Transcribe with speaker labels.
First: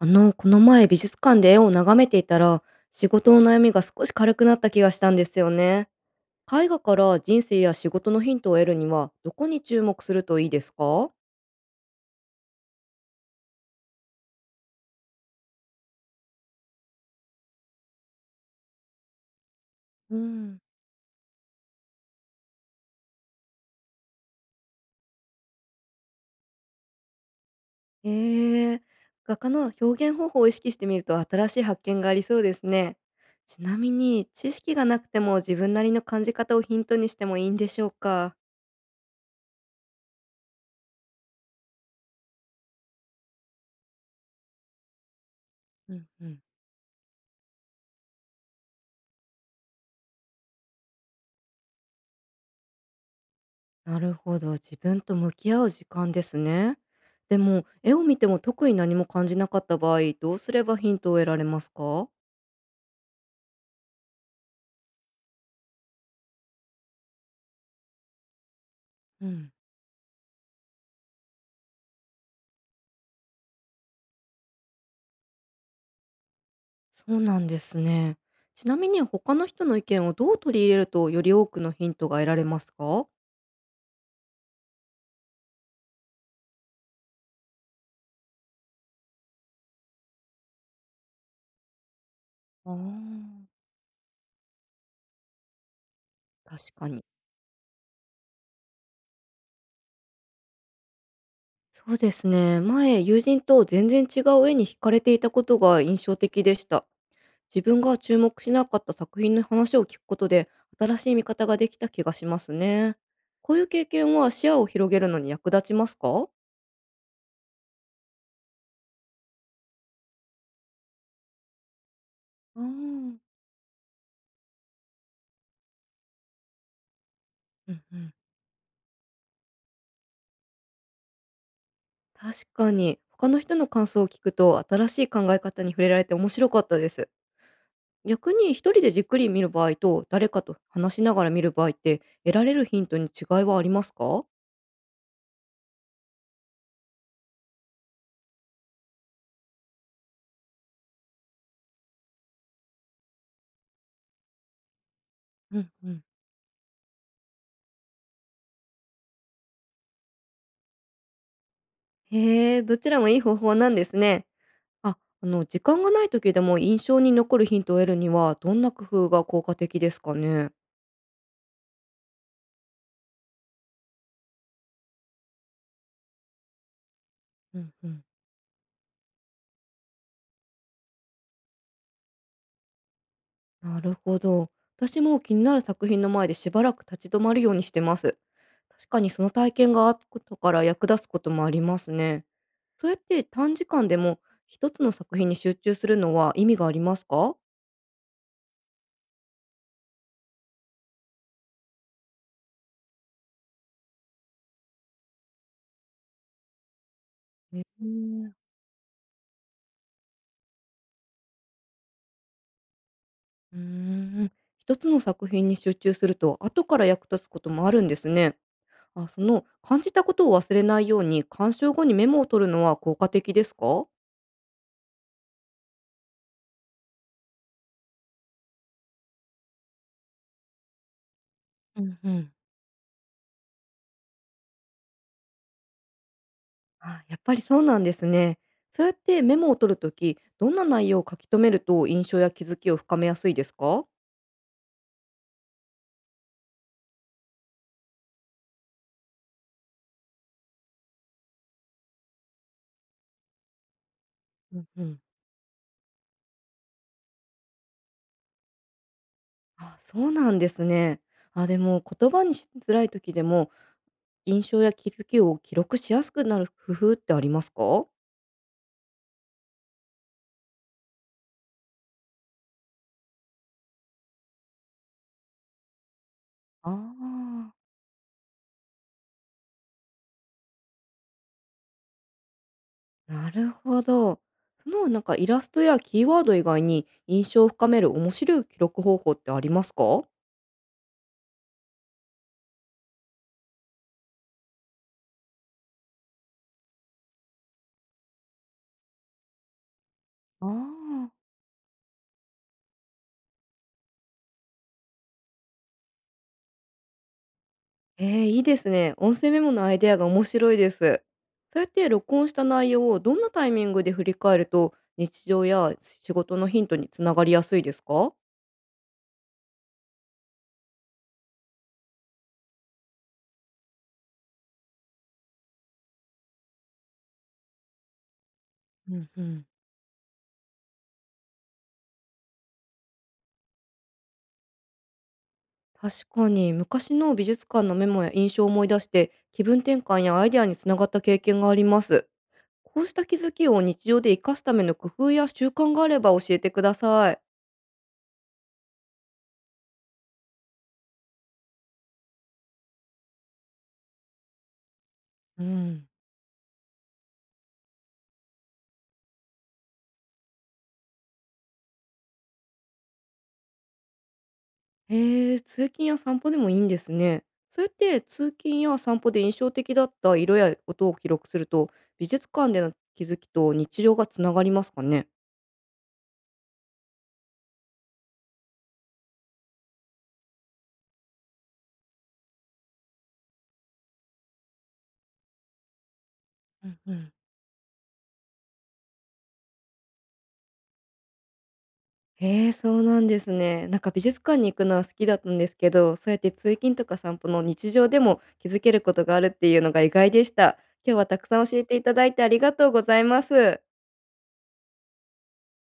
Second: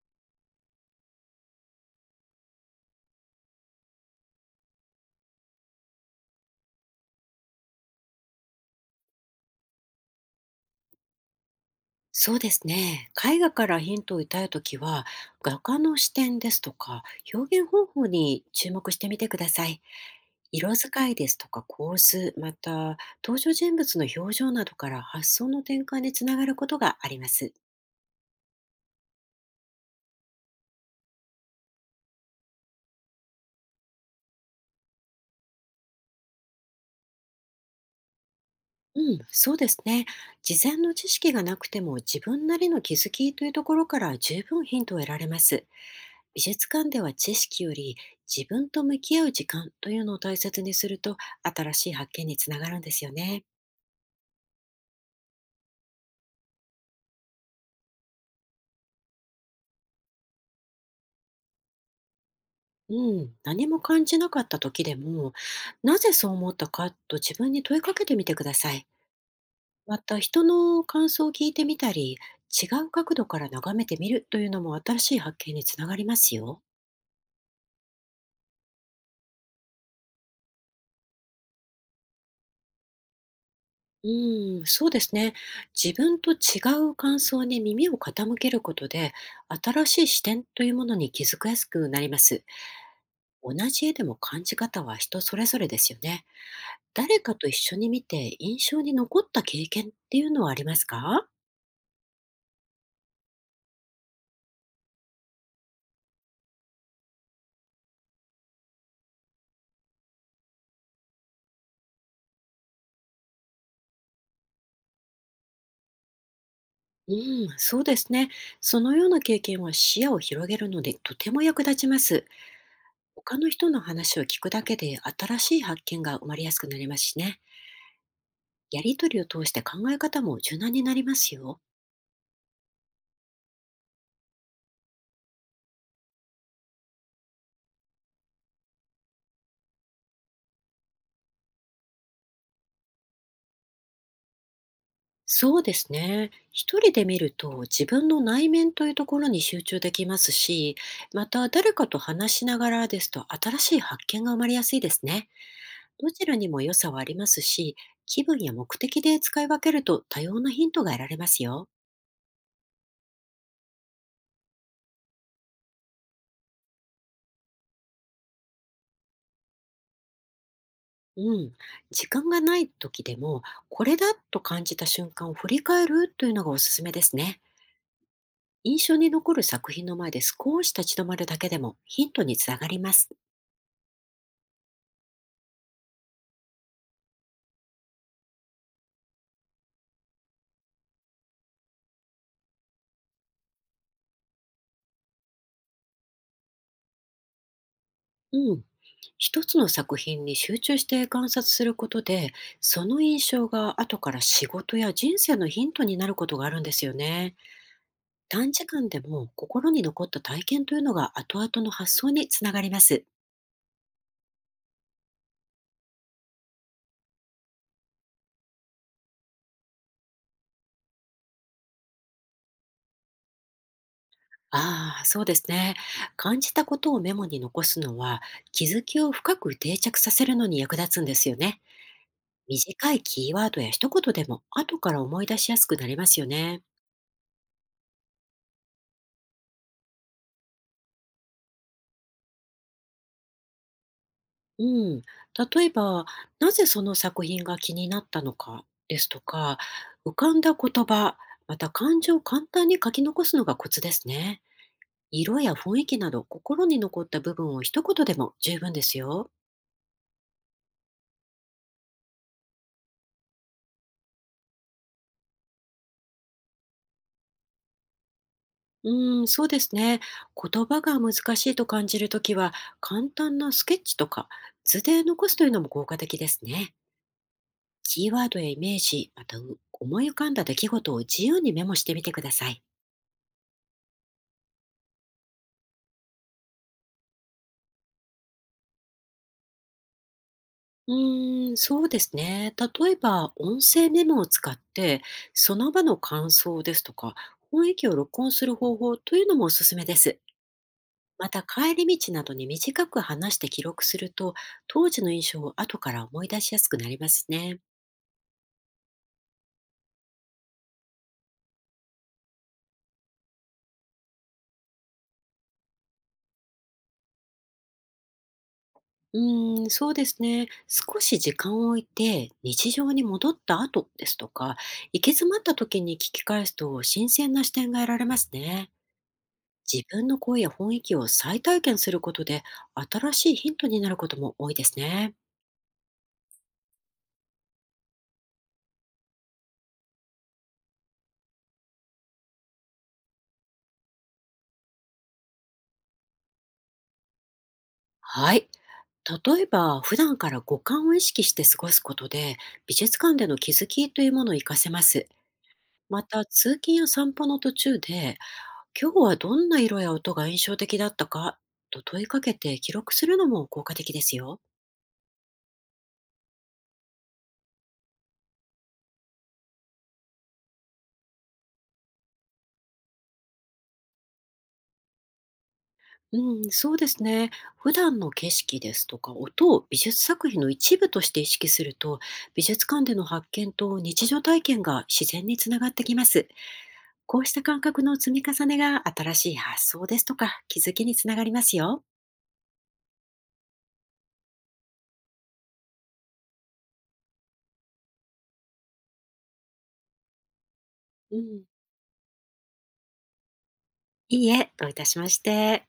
Speaker 1: この前美術館で絵を眺めていたら、仕事の悩みが少し軽くなった気がしたんですよね。絵画から人生や仕事のヒントを得るには、どこに注目するといいですか？
Speaker 2: そうですね。絵画からヒントを得たいときは、画家の視点ですとか、表現方法に注目してみてください。
Speaker 1: うん。
Speaker 2: 色使いですとか構図、また登場人物の表情などから発想の転換につながることがあります。
Speaker 1: へえー。画家の表現方法を意識してみると新しい発見がありそうですね。ちなみに、知識がなくても自分なりの感じ方をヒントにしてもいいんでしょうか？
Speaker 2: うん、そうですね。事前の知識がなくても自分なりの気づきというところから十分ヒントを得られます。
Speaker 1: うんうん。
Speaker 2: 美術館では知識より自分と向き合う時間というのを大切にすると新しい発見につながるんですよね。
Speaker 1: なるほど、自分と向き合う時間ですね。でも、絵を見ても特に何も感じなかった場合、どうすればヒントを得られますか？
Speaker 2: うん、何も感じなかった時でも、なぜそう思ったかと自分に問いかけてみてください。
Speaker 1: うん、
Speaker 2: また人の感想を聞いてみたり、違う角度から眺めてみるというのも新しい発見につながりますよ。
Speaker 1: そうなんですね。ちなみに他の人の意見をどう取り入れるとより多くのヒントが得られますか？
Speaker 2: うん、そうですね。自分と違う感想に耳を傾けることで、新しい視点というものに気づきやすくなります。
Speaker 1: あー。
Speaker 2: 同じ絵でも感じ方は人それぞれですよね。
Speaker 1: 確かに。
Speaker 2: 誰かと一緒に見て印象に残った経験っていうのはありますか？
Speaker 1: そうですね。前、友人と全然違う絵に惹かれていたことが印象的でした。自分が注目しなかった作品の話を聞くことで新しい見方ができた気がしますね。こういう経験は視野を広げるのに役立ちますか？
Speaker 2: うん、そうですね。そのような経験は視野を広げるのでとても役立ちます。
Speaker 1: あん。
Speaker 2: 他の人の話を聞くだけで新しい発見が生まれやすくなりますしね。
Speaker 1: うんうん。
Speaker 2: やりとりを通して考え方も柔軟になりますよ。
Speaker 1: 確かに他の人の感想を聞くと新しい考え方に触れられて面白かったです。逆に一人でじっくり見る場合と誰かと話しながら見る場合って得られるヒントに違いはありますか？
Speaker 2: そうですね。一人で見ると自分の内面というところに集中できますし、また誰かと話しながらですと新しい発見が生まれやすいですね。
Speaker 1: うん、うん。
Speaker 2: どちらにも良さはありますし、気分や目的で使い分けると多様なヒントが得られますよ。
Speaker 1: へえ、どちらもいい方法なんですね。あ、時間がない時でも印象に残るヒントを得るには、どんな工夫が効果的ですかね？
Speaker 2: うん、時間がない時でも、これだと感じた瞬間を振り返るというのがおすすめですね。
Speaker 1: うんうん。
Speaker 2: 印象に残る作品の前で少し立ち止まるだけでもヒントにつながります。
Speaker 1: なるほど。私も気になる作品の前でしばらく立ち止まるようにしてます。確かにその体験が後から役立つこともありますね。そうやって短時間でも一つの作品に集中するのは意味がありますか？
Speaker 2: うん。一つの作品に集中して観察することで、その印象が後から仕事や人生のヒントになることがあるんですよね。
Speaker 1: ええ。
Speaker 2: 短時間でも心に残った体験というのが後々の発想につながります。
Speaker 1: うーん、一つの作品に集中すると後から役立つこともあるんですね。あ、その感じたことを忘れないように鑑賞後にメモを取るのは効果的ですか？
Speaker 2: ああ、そうですね。感じたことをメモに残すのは、気づきを深く定着させるのに役立つんですよね。
Speaker 1: うんうん。
Speaker 2: 短いキーワードや一言でも、後から思い出しやすくなりますよね。
Speaker 1: あ、やっぱりそうなんですね。そうやってメモを取るとき、どんな内容を書き留めると印象や気づきを深めやすいですか？
Speaker 2: うん。例えば、なぜその作品が気になったのかですとか、浮かんだ言葉、また感情を簡単に書き残すのがコツですね。
Speaker 1: うんうん。
Speaker 2: 色や雰囲気など、心に残った部分を一言でも十分ですよ。
Speaker 1: あ、そうなんですね。あ、でも言葉にしづらい時でも印象や気づきを記録しやすくなる工夫ってありますか？
Speaker 2: うん、そうですね。言葉が難しいと感じるときは、簡単なスケッチとか図で残すというのも効果的です
Speaker 1: あ
Speaker 2: ね。
Speaker 1: あ。
Speaker 2: キーワードやイメージ、また思い浮かんだ出来事を自由にメモしてみてください。
Speaker 1: なるほど。イラストやキーワード以外に印象を深める面白い記録方法ってありますか？
Speaker 2: うーん、そうですね。例えば、音声メモを使って、その場の感想ですとか、雰囲気を録音する方法というのもおすすめです。
Speaker 1: ああ、
Speaker 2: また、帰り道などに短く話して記録すると、当時の印象を後から思い出しやすくなりますね。
Speaker 1: いいですね。音声メモのアイデアが面白いです。そうやって録音した内容をどんなタイミングで振り返ると日常や仕事のヒントにつながりやすいですか？
Speaker 2: うーん、そうですね。少し時間を置いて、日常に戻った後ですとか、行き詰まった時に聞き返すと新鮮な視点が得られますね。
Speaker 1: うんうん。
Speaker 2: 自分の声や雰囲気を再体験することで、新しいヒントになることも多いですね。
Speaker 1: 確かに昔の美術館のメモや印象を思い出して気分転換やアイデアにつながった経験があります。こうした気づきを日常で生かすための工夫や習慣があれば教えてください。
Speaker 2: はい。例えば、普段から五感を意識して過ごすことで、美術館での気づきというものを活かせます。
Speaker 1: うん。
Speaker 2: また、通勤や散歩の途中で、今日はどんな色や音が印象的だったかと問いかけて記録するのも効果的ですよ。
Speaker 1: へえ、通勤や散歩でもいいんですね。それって通勤や散歩で印象的だった色や音を記録すると、美術館での気づきと日常がつながりますかね？
Speaker 2: うん、そうですね。普段の景色ですとか音を美術作品の一部として意識すると、美術館での発見と日常体験が自然につながってきます。
Speaker 1: うんうん。
Speaker 2: こうした感覚の積み重ねが新しい発想ですとか気づきにつながりますよ。
Speaker 1: へえ、そうなんですね。なんか美術館に行くのは好きだったんですけど、そうやって通勤とか散歩の日常でも気づけることがあるっていうのが意外でした。今日は
Speaker 2: う
Speaker 1: たくさ
Speaker 2: ん、
Speaker 1: ん教えていただいてありがとうございます。
Speaker 2: いいえ、どういたしまして。